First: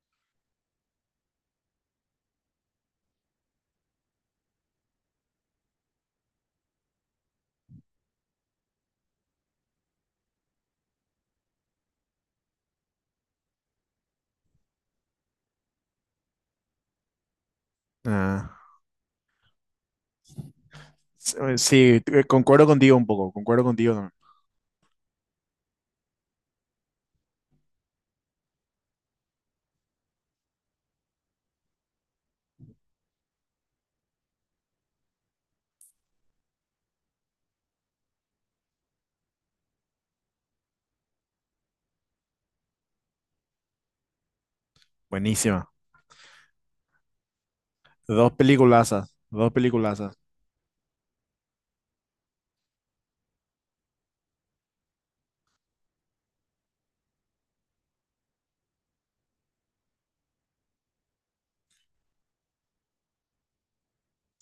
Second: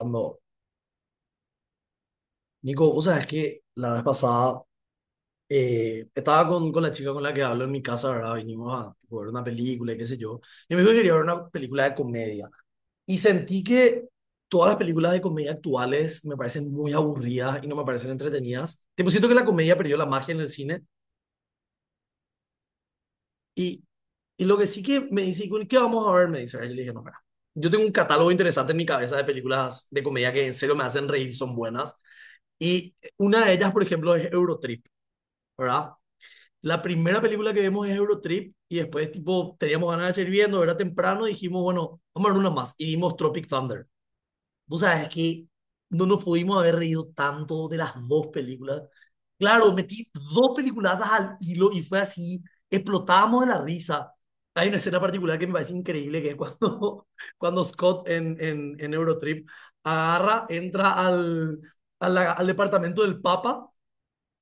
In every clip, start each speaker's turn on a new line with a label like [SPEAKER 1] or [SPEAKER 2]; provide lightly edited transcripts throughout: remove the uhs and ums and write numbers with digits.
[SPEAKER 1] Ando. Nico, vos sabés que la vez pasada estaba con la chica con la que hablo en mi casa, ¿verdad? Vinimos a tipo, ver una película y qué sé yo. Y me dijo que quería ver una película de comedia. Y sentí que todas las películas de comedia actuales me parecen muy aburridas y no me parecen
[SPEAKER 2] Ah,
[SPEAKER 1] entretenidas. Tipo, siento que la comedia perdió la magia en el cine.
[SPEAKER 2] sí, concuerdo contigo un poco, concuerdo
[SPEAKER 1] Y,
[SPEAKER 2] contigo también.
[SPEAKER 1] y lo que sí que me dice, "¿Y ¿qué vamos a ver? Me dice, y yo le dije, no, mira, yo tengo un catálogo interesante en mi cabeza de películas de comedia que en serio me hacen reír, son buenas. Y una de ellas, por ejemplo, es Eurotrip. ¿Verdad? La primera película que vemos es Eurotrip y después, tipo, teníamos ganas de seguir viendo, era temprano, y dijimos, bueno, vamos a ver una más y vimos Tropic Thunder. Vos sabés que
[SPEAKER 2] Buenísima.
[SPEAKER 1] no nos pudimos haber reído tanto de las dos
[SPEAKER 2] Dos
[SPEAKER 1] películas.
[SPEAKER 2] peliculazas, dos
[SPEAKER 1] Claro, metí
[SPEAKER 2] peliculazas.
[SPEAKER 1] dos peliculazas al hilo y fue así, explotábamos de la risa. Hay una escena particular que me parece increíble, que es cuando, cuando Scott en Eurotrip agarra, entra a la- al departamento del Papa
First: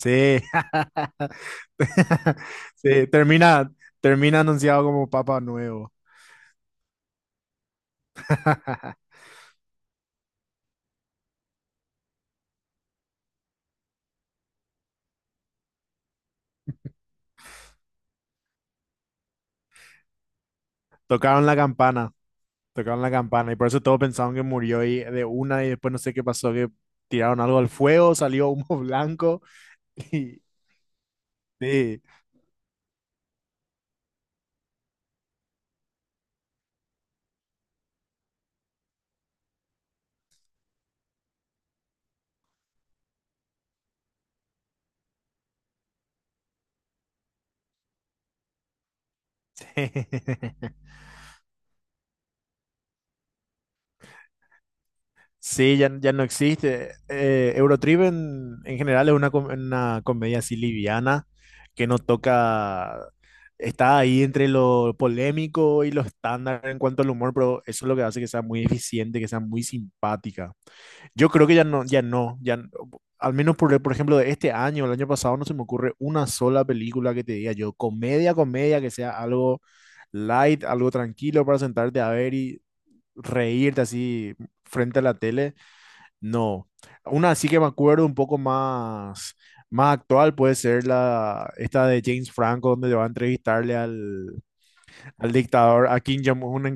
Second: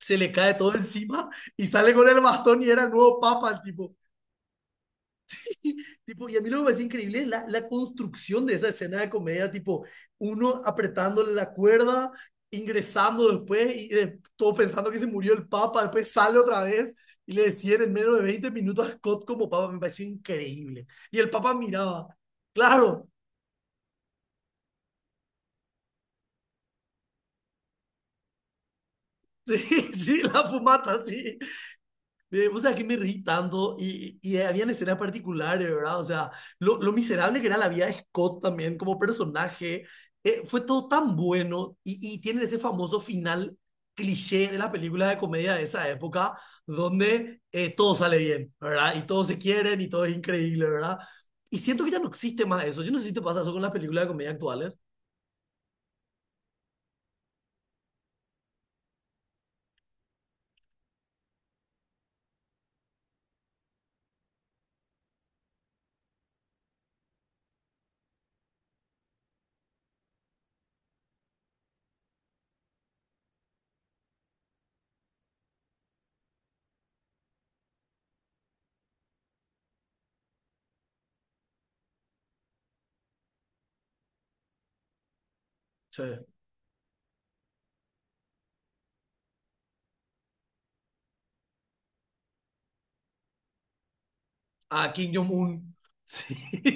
[SPEAKER 1] se le cae todo encima y sale con el bastón y era el
[SPEAKER 2] Sí,
[SPEAKER 1] nuevo papa el tipo.
[SPEAKER 2] termina anunciado como Papa Nuevo.
[SPEAKER 1] Tipo y a mí lo que me parece increíble es la construcción de esa escena de comedia, tipo uno apretándole la cuerda, ingresando después y todo pensando que se murió el papa, después sale otra vez y le decían en menos de 20 minutos a Scott como papa, me pareció increíble. Y el
[SPEAKER 2] Tocaron
[SPEAKER 1] papa
[SPEAKER 2] la
[SPEAKER 1] miraba,
[SPEAKER 2] campana, tocaron
[SPEAKER 1] claro,
[SPEAKER 2] la campana y por eso todos pensaban que murió y de una y después no sé qué pasó, que tiraron algo al fuego, salió humo blanco
[SPEAKER 1] sí, sí,
[SPEAKER 2] y
[SPEAKER 1] la fumata, sí.
[SPEAKER 2] sí.
[SPEAKER 1] Vos sabés que me reí tanto y habían escenas particulares, ¿verdad? O sea, lo miserable que era la vida de Scott también como personaje, fue todo tan bueno y tienen ese famoso final cliché de la película de comedia de esa época, donde todo sale bien, ¿verdad? Y todos se quieren y todo es increíble, ¿verdad? Y siento que ya no existe más eso. Yo no sé si te pasa eso con las películas de comedia actuales.
[SPEAKER 2] Sí, ya, ya no existe. Eurotrip en general es una comedia así liviana que no toca, está ahí entre lo polémico y lo estándar en cuanto al humor, pero eso es lo que hace que sea muy eficiente, que sea muy simpática. Yo creo que ya no, ya no, ya, n- al menos por ejemplo de este año, el año pasado, no se me ocurre una sola película que te diga yo, comedia, comedia, que sea algo light, algo tranquilo para sentarte a ver y reírte así frente a la tele.
[SPEAKER 1] Sí.
[SPEAKER 2] No, una sí que me acuerdo un poco más, más actual puede ser esta de James Franco, donde le va a entrevistarle
[SPEAKER 1] A Kim
[SPEAKER 2] al
[SPEAKER 1] Jong-un.
[SPEAKER 2] dictador, a Kim
[SPEAKER 1] Sí.
[SPEAKER 2] Jong-un en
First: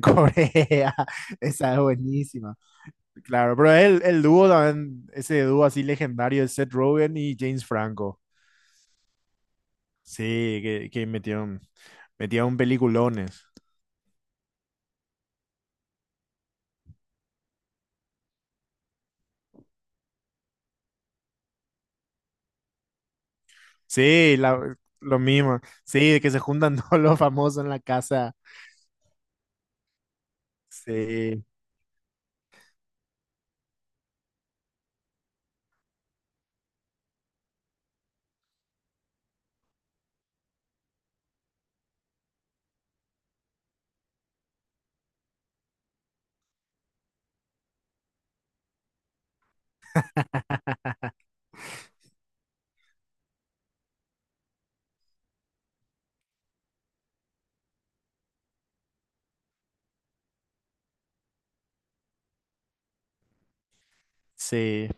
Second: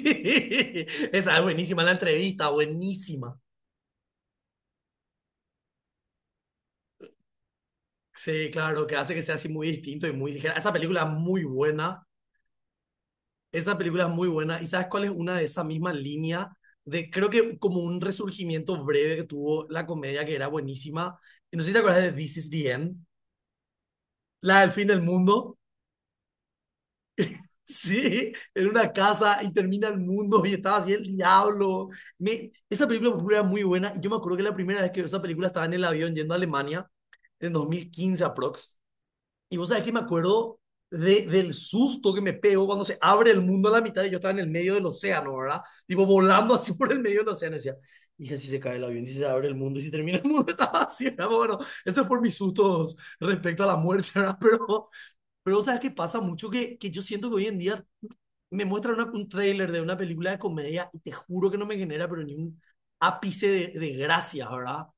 [SPEAKER 2] Corea.
[SPEAKER 1] Esa es ah,
[SPEAKER 2] Esa es
[SPEAKER 1] buenísima la entrevista,
[SPEAKER 2] buenísima.
[SPEAKER 1] buenísima.
[SPEAKER 2] Claro, pero el dúo también, ese dúo así legendario de Seth Rogen y James Franco.
[SPEAKER 1] Sí, claro, que hace que sea así muy distinto y muy ligera.
[SPEAKER 2] Sí,
[SPEAKER 1] Esa película es muy buena,
[SPEAKER 2] metieron peliculones.
[SPEAKER 1] esa película es muy buena. ¿Y sabes cuál es una de esa misma línea de, creo que como un resurgimiento breve que tuvo la comedia que era buenísima? Y no sé si te acuerdas de This is the End,
[SPEAKER 2] Sí,
[SPEAKER 1] la del
[SPEAKER 2] la-
[SPEAKER 1] fin del
[SPEAKER 2] lo
[SPEAKER 1] mundo.
[SPEAKER 2] mismo. Sí, que se juntan todos los famosos en la
[SPEAKER 1] Sí,
[SPEAKER 2] casa.
[SPEAKER 1] en una casa y termina el mundo y estaba así el
[SPEAKER 2] Sí,
[SPEAKER 1] diablo. Me, esa película por ejemplo, era muy buena y yo me acuerdo que la primera vez que vi esa película estaba en el avión yendo a Alemania en 2015 aprox. Y vos sabés que me acuerdo de, del susto que me pegó cuando se abre el mundo a la mitad y yo estaba en el medio del océano, ¿verdad? Tipo volando así por el medio del océano. Y decía, hija, si se cae el avión, si se abre el mundo, y si termina el mundo, estaba así, ¿verdad? Bueno, eso es por mis sustos respecto a la muerte, ¿verdad? Pero ¿sabes qué pasa mucho? Que yo siento que hoy en día me muestra una- un tráiler de una película de comedia y te juro que no me genera, pero ni un ápice de gracia, ¿verdad?
[SPEAKER 2] sí.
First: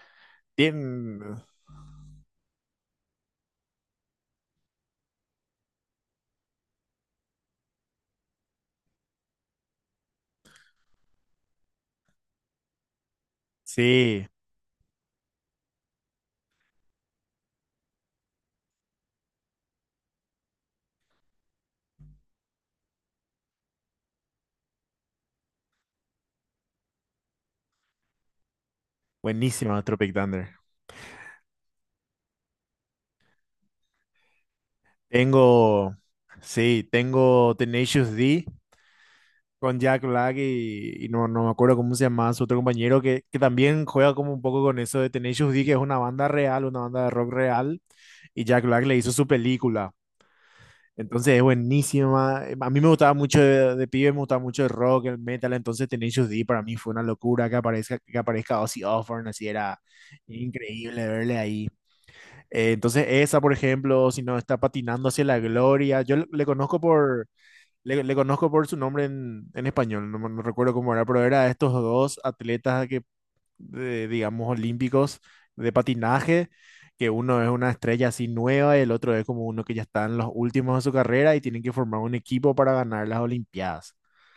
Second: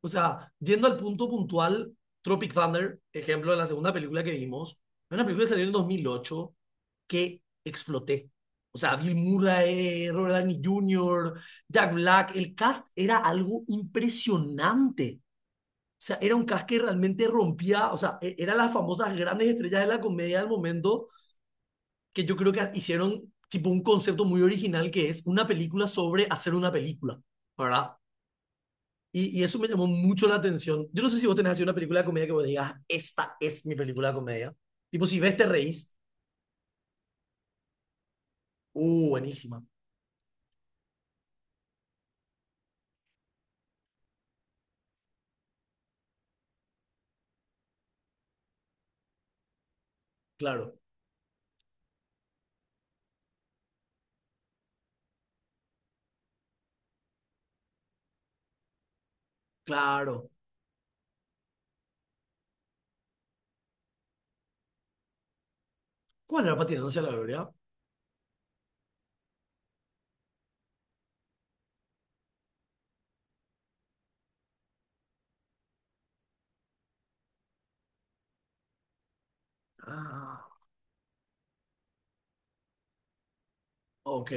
[SPEAKER 1] O sea, yendo al punto
[SPEAKER 2] Bien,
[SPEAKER 1] puntual, Tropic Thunder, ejemplo de la segunda película que vimos, es una película que salió en 2008 que exploté. O sea, Bill Murray, Robert Downey Jr., Jack Black, el cast era algo
[SPEAKER 2] sí,
[SPEAKER 1] impresionante. O sea, era un cast que realmente rompía, o sea, e- eran las famosas grandes estrellas de la comedia del momento que yo creo que hicieron tipo un concepto muy original que es una película sobre hacer una película, ¿verdad? Y eso me
[SPEAKER 2] buenísima
[SPEAKER 1] llamó
[SPEAKER 2] Tropic
[SPEAKER 1] mucho la
[SPEAKER 2] Thunder.
[SPEAKER 1] atención. Yo no sé si vos tenés así una película de comedia que vos digas, esta es mi película de comedia. Tipo, si ves te reís,
[SPEAKER 2] Tengo, sí, tengo Tenacious D
[SPEAKER 1] buenísima,
[SPEAKER 2] con Jack Black y, no me acuerdo cómo se llama su otro compañero que también juega como un poco con eso de Tenacious D, que es una banda real, una banda de rock real, y Jack Black le hizo su película.
[SPEAKER 1] claro,
[SPEAKER 2] Entonces es buenísima. A mí me gustaba mucho de pibe, me gustaba mucho el rock, el metal, entonces Tenacious D para mí fue una locura que aparezca Ozzy Osbourne, así era
[SPEAKER 1] claro.
[SPEAKER 2] increíble verle ahí. Entonces esa, por ejemplo, si no está patinando hacia la gloria,
[SPEAKER 1] ¿Cuál
[SPEAKER 2] le
[SPEAKER 1] era
[SPEAKER 2] conozco
[SPEAKER 1] Patinándose a la
[SPEAKER 2] por,
[SPEAKER 1] Gloria?
[SPEAKER 2] le conozco por su nombre en español, no, no recuerdo cómo era, pero era estos dos atletas que, digamos, olímpicos de patinaje, que uno es una estrella así nueva y el otro es como uno que ya está en los
[SPEAKER 1] Ah,
[SPEAKER 2] últimos de su carrera y tienen que formar un equipo para ganar las Olimpiadas.
[SPEAKER 1] ok,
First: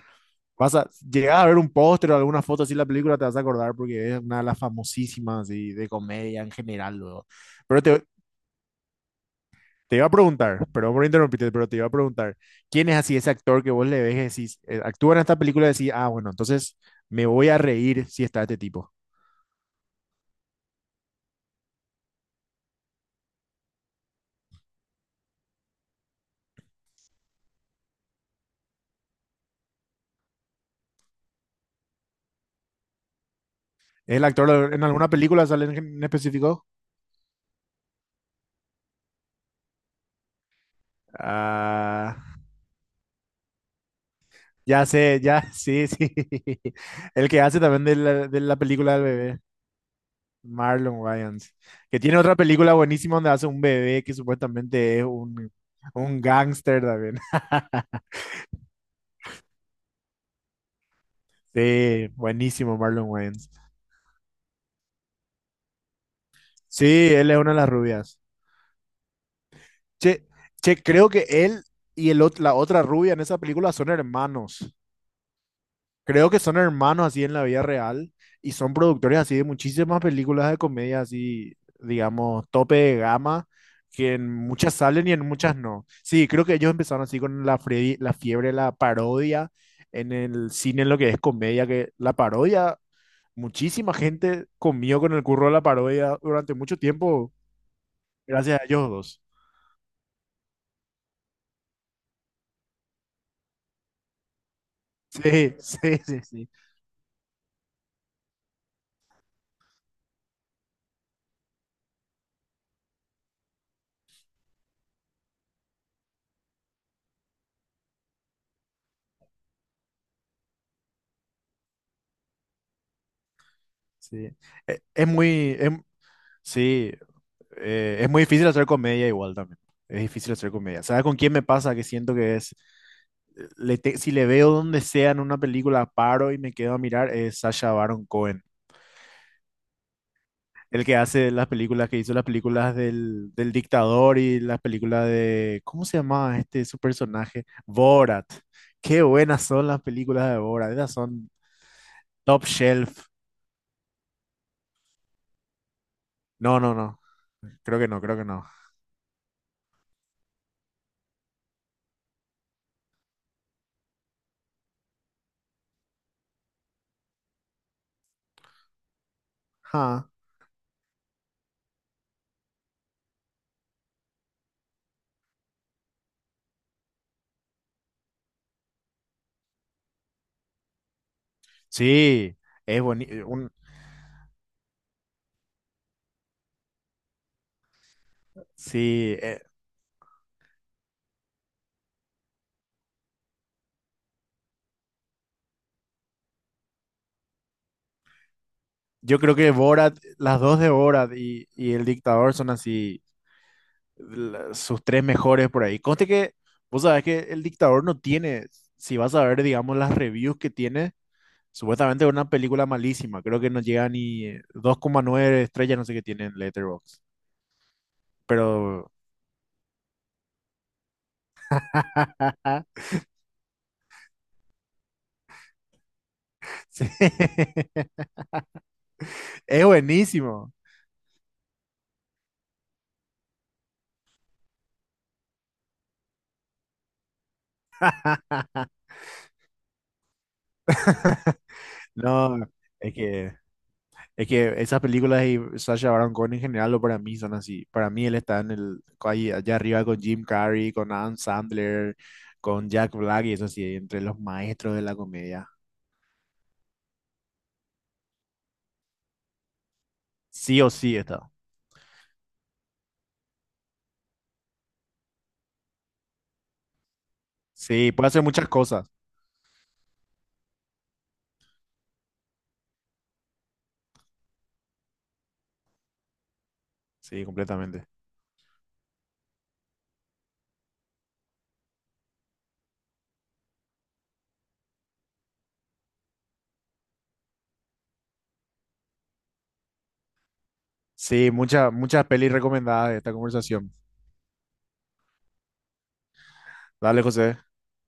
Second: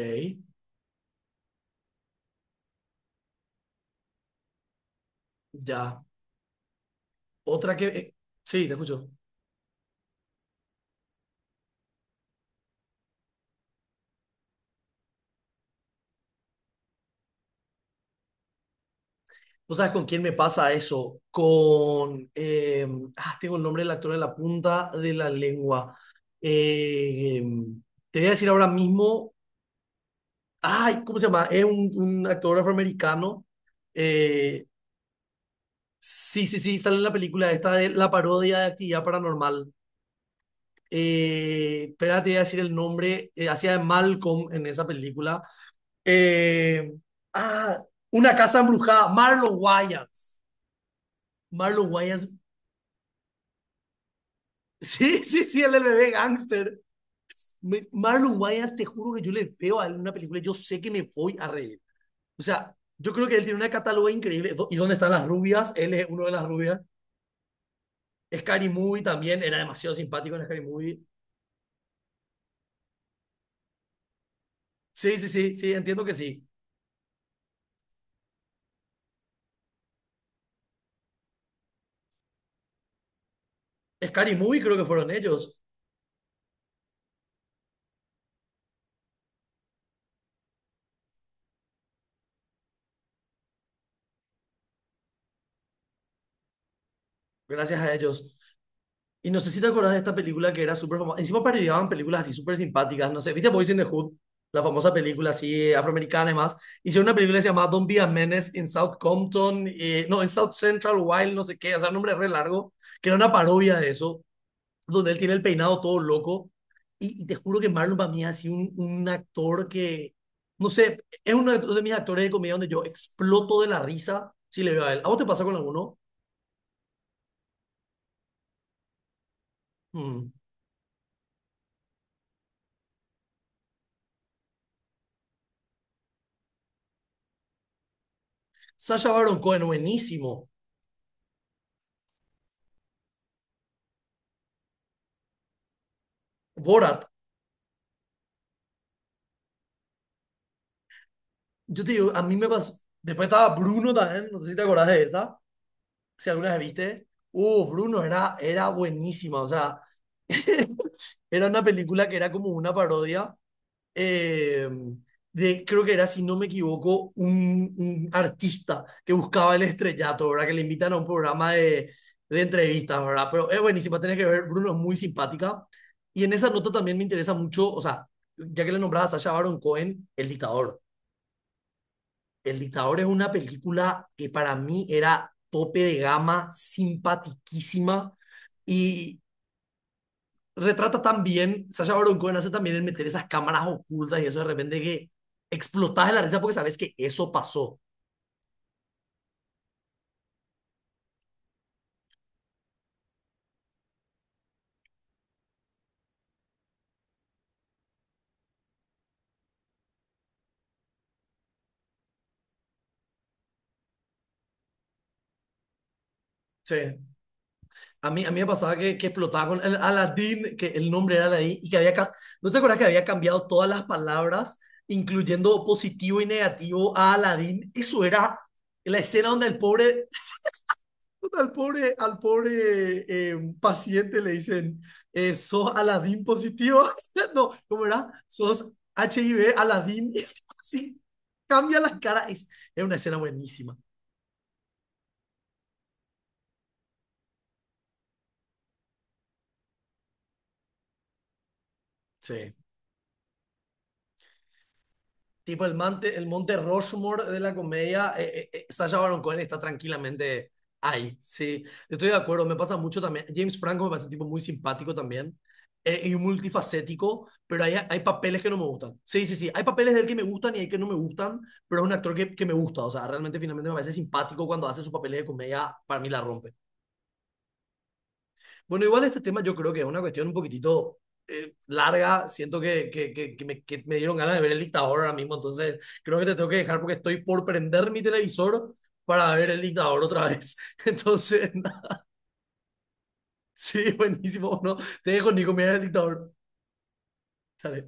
[SPEAKER 2] Llegas a ver un póster o alguna foto así de la película, te vas a acordar porque es una de las famosísimas así, de
[SPEAKER 1] ya.
[SPEAKER 2] comedia en general luego.
[SPEAKER 1] Otra
[SPEAKER 2] Pero
[SPEAKER 1] que...
[SPEAKER 2] te,
[SPEAKER 1] sí, te escucho.
[SPEAKER 2] Te iba a preguntar, perdón por interrumpirte, pero te iba a preguntar, ¿quién es así ese actor que vos le ves y decís, actúa en esta película y decís, ah, bueno, entonces me voy a reír si está este tipo?
[SPEAKER 1] ¿Vos sabés con quién me pasa eso? Con... ah, tengo el nombre del actor en la punta de la lengua. Eh, te voy a decir ahora mismo... Ay, ¿cómo se llama? Es un actor afroamericano.
[SPEAKER 2] ¿Es el
[SPEAKER 1] Eh,
[SPEAKER 2] actor en alguna película sale en
[SPEAKER 1] sí, sí,
[SPEAKER 2] específico?
[SPEAKER 1] sí, sale en la película esta de la parodia de Actividad Paranormal.
[SPEAKER 2] Ah,
[SPEAKER 1] Espera, te voy a decir el nombre. Hacía de Malcolm en esa
[SPEAKER 2] ya sé,
[SPEAKER 1] película.
[SPEAKER 2] ya, sí, sí.
[SPEAKER 1] Eh,
[SPEAKER 2] El que hace
[SPEAKER 1] ah,
[SPEAKER 2] también
[SPEAKER 1] Una
[SPEAKER 2] de la
[SPEAKER 1] casa
[SPEAKER 2] película del
[SPEAKER 1] embrujada.
[SPEAKER 2] bebé,
[SPEAKER 1] Marlon Wayans.
[SPEAKER 2] Marlon Wayans,
[SPEAKER 1] Marlon
[SPEAKER 2] que tiene
[SPEAKER 1] Wayans.
[SPEAKER 2] otra película buenísima donde hace un bebé que supuestamente es
[SPEAKER 1] Sí, sí, sí, él es el bebé
[SPEAKER 2] un
[SPEAKER 1] gángster.
[SPEAKER 2] gángster también.
[SPEAKER 1] Me- Marlon Wayans, te juro que yo le veo a él en una película, yo sé que me voy a reír.
[SPEAKER 2] Sí,
[SPEAKER 1] O sea,
[SPEAKER 2] buenísimo Marlon
[SPEAKER 1] yo creo que él
[SPEAKER 2] Wayans.
[SPEAKER 1] tiene una catálogo increíble. Do- ¿Y dónde están las rubias? Él es uno de las rubias.
[SPEAKER 2] Sí, él es una de las rubias.
[SPEAKER 1] Scary Movie también, era demasiado
[SPEAKER 2] Che,
[SPEAKER 1] simpático en Scary
[SPEAKER 2] che,
[SPEAKER 1] Movie.
[SPEAKER 2] creo que él y la otra rubia en esa película son hermanos.
[SPEAKER 1] Sí, sí, sí, sí, entiendo que
[SPEAKER 2] Creo que
[SPEAKER 1] sí.
[SPEAKER 2] son hermanos así en la vida real y son productores así de muchísimas películas de comedia así, digamos, tope de gama, que en
[SPEAKER 1] Scary Movie
[SPEAKER 2] muchas
[SPEAKER 1] creo que
[SPEAKER 2] salen
[SPEAKER 1] fueron
[SPEAKER 2] y en muchas
[SPEAKER 1] ellos,
[SPEAKER 2] no. Sí, creo que ellos empezaron así con la fiebre de la parodia en el cine, en lo que es comedia, que la parodia, muchísima gente comió con el curro de la parodia durante mucho tiempo,
[SPEAKER 1] gracias a ellos.
[SPEAKER 2] gracias a ellos dos.
[SPEAKER 1] Y no sé si te acordás de esta película que era súper famosa. Encima parodiaban películas así súper simpáticas. No sé, ¿viste Boys in the Hood? La famosa
[SPEAKER 2] Sí,
[SPEAKER 1] película así
[SPEAKER 2] sí, sí,
[SPEAKER 1] afroamericana y
[SPEAKER 2] sí.
[SPEAKER 1] más. Hicieron una película que se llamaba Don't Be a Menace in South Compton. Eh, no, en South Central Wild, no sé qué. O sea, un nombre re largo. Que era una parodia de eso. Donde él tiene el peinado todo loco. Y te juro que Marlon para mí ha sido un actor que... No sé, es uno de mis actores de comedia donde yo exploto de la
[SPEAKER 2] Sí.
[SPEAKER 1] risa si le
[SPEAKER 2] E-
[SPEAKER 1] veo a él.
[SPEAKER 2] Es,
[SPEAKER 1] ¿A vos te pasa con
[SPEAKER 2] muy, em-
[SPEAKER 1] alguno?
[SPEAKER 2] sí, es muy difícil hacer comedia igual también. Es
[SPEAKER 1] Mm.
[SPEAKER 2] difícil hacer comedia. ¿Sabes con quién me pasa? Que siento que es, le te- Si le veo donde sea en una película, paro y me quedo a mirar, es Sacha Baron Cohen.
[SPEAKER 1] Sacha Baron Cohen, buenísimo.
[SPEAKER 2] El que hace las películas, que hizo las películas del dictador y las películas de, ¿cómo se llamaba este su
[SPEAKER 1] Borat,
[SPEAKER 2] personaje? Borat. Qué buenas son las películas de Borat. Esas son
[SPEAKER 1] yo te digo, a mí
[SPEAKER 2] top
[SPEAKER 1] me pasó.
[SPEAKER 2] shelf.
[SPEAKER 1] Después estaba Bruno también, no sé si te acordás de esa, si alguna vez
[SPEAKER 2] No, no, no.
[SPEAKER 1] viste.
[SPEAKER 2] Creo que no,
[SPEAKER 1] Bruno
[SPEAKER 2] creo que no.
[SPEAKER 1] era buenísima, o sea, era una película que era como una parodia eh, de, creo que era, si no me equivoco, un artista que buscaba el
[SPEAKER 2] Ja.
[SPEAKER 1] estrellato, ¿verdad? Que le invitan a un programa de entrevistas, ¿verdad? Pero es buenísima, tenés que ver, Bruno es muy simpática. Y en esa nota también me interesa mucho, o sea, ya que le nombraba a Sacha Baron Cohen, el dictador.
[SPEAKER 2] Sí,
[SPEAKER 1] El
[SPEAKER 2] es
[SPEAKER 1] dictador es
[SPEAKER 2] bonito.
[SPEAKER 1] una película que para mí era tope de gama, simpatiquísima
[SPEAKER 2] Sí,
[SPEAKER 1] y retrata también, Sasha Baron Cohen hace también el meter esas cámaras ocultas y eso de repente que explotás de la risa porque sabes que eso pasó.
[SPEAKER 2] yo creo que Borat, las dos de Borat y El Dictador son así, sus tres mejores por ahí. Conste que, vos sabés que El Dictador no tiene, si vas a ver, digamos, las reviews que tiene, supuestamente es una película malísima. Creo que no llega ni 2,9 estrellas, no sé qué tiene en
[SPEAKER 1] Sí,
[SPEAKER 2] Letterboxd.
[SPEAKER 1] a mí me pasaba
[SPEAKER 2] Pero
[SPEAKER 1] que explotaba con el Aladdin, que el nombre era Aladdin, y que había, ca- ¿no te acuerdas que había cambiado todas las palabras, incluyendo positivo y
[SPEAKER 2] sí,
[SPEAKER 1] negativo a Aladdin? Eso era la escena donde el
[SPEAKER 2] es
[SPEAKER 1] pobre
[SPEAKER 2] buenísimo.
[SPEAKER 1] Al pobre, al pobre paciente le dicen, sos Aladín positivo. No, ¿cómo era? Sos HIV Aladín. Sí, cambia las caras.
[SPEAKER 2] No,
[SPEAKER 1] Es
[SPEAKER 2] es
[SPEAKER 1] una escena
[SPEAKER 2] que...
[SPEAKER 1] buenísima.
[SPEAKER 2] Es que esas películas y Sacha Baron Cohen en general, lo para mí son así. Para mí él está en el, ahí, allá arriba con Jim Carrey, con Adam Sandler,
[SPEAKER 1] Sí.
[SPEAKER 2] con Jack Black y eso sí, entre los maestros de la comedia.
[SPEAKER 1] Tipo el Monte Rushmore de la comedia, Sacha Baron Cohen está tranquilamente
[SPEAKER 2] Sí o sí
[SPEAKER 1] ahí,
[SPEAKER 2] está.
[SPEAKER 1] sí. Estoy de acuerdo, me pasa mucho también. James Franco me parece un tipo muy simpático también y multifacético, pero hay,
[SPEAKER 2] Sí,
[SPEAKER 1] hay
[SPEAKER 2] puede hacer
[SPEAKER 1] papeles que
[SPEAKER 2] muchas
[SPEAKER 1] no me
[SPEAKER 2] cosas.
[SPEAKER 1] gustan. Sí, sí, sí, hay papeles de él que me gustan y hay que no me gustan, pero es un actor que me gusta, o sea, realmente finalmente me parece simpático cuando hace sus papeles de comedia, para mí la rompe.
[SPEAKER 2] Sí, completamente.
[SPEAKER 1] Bueno, igual este tema yo creo que es una cuestión un poquitito larga. Siento que me dieron ganas de ver el dictador ahora mismo, entonces creo que te tengo que dejar porque estoy por prender mi televisor para ver el dictador otra vez.
[SPEAKER 2] Sí,
[SPEAKER 1] Entonces,
[SPEAKER 2] muchas muchas pelis recomendadas de esta conversación.
[SPEAKER 1] sí, buenísimo. No, te dejo, Nico, mira el dictador.
[SPEAKER 2] Dale, José.
[SPEAKER 1] Dale.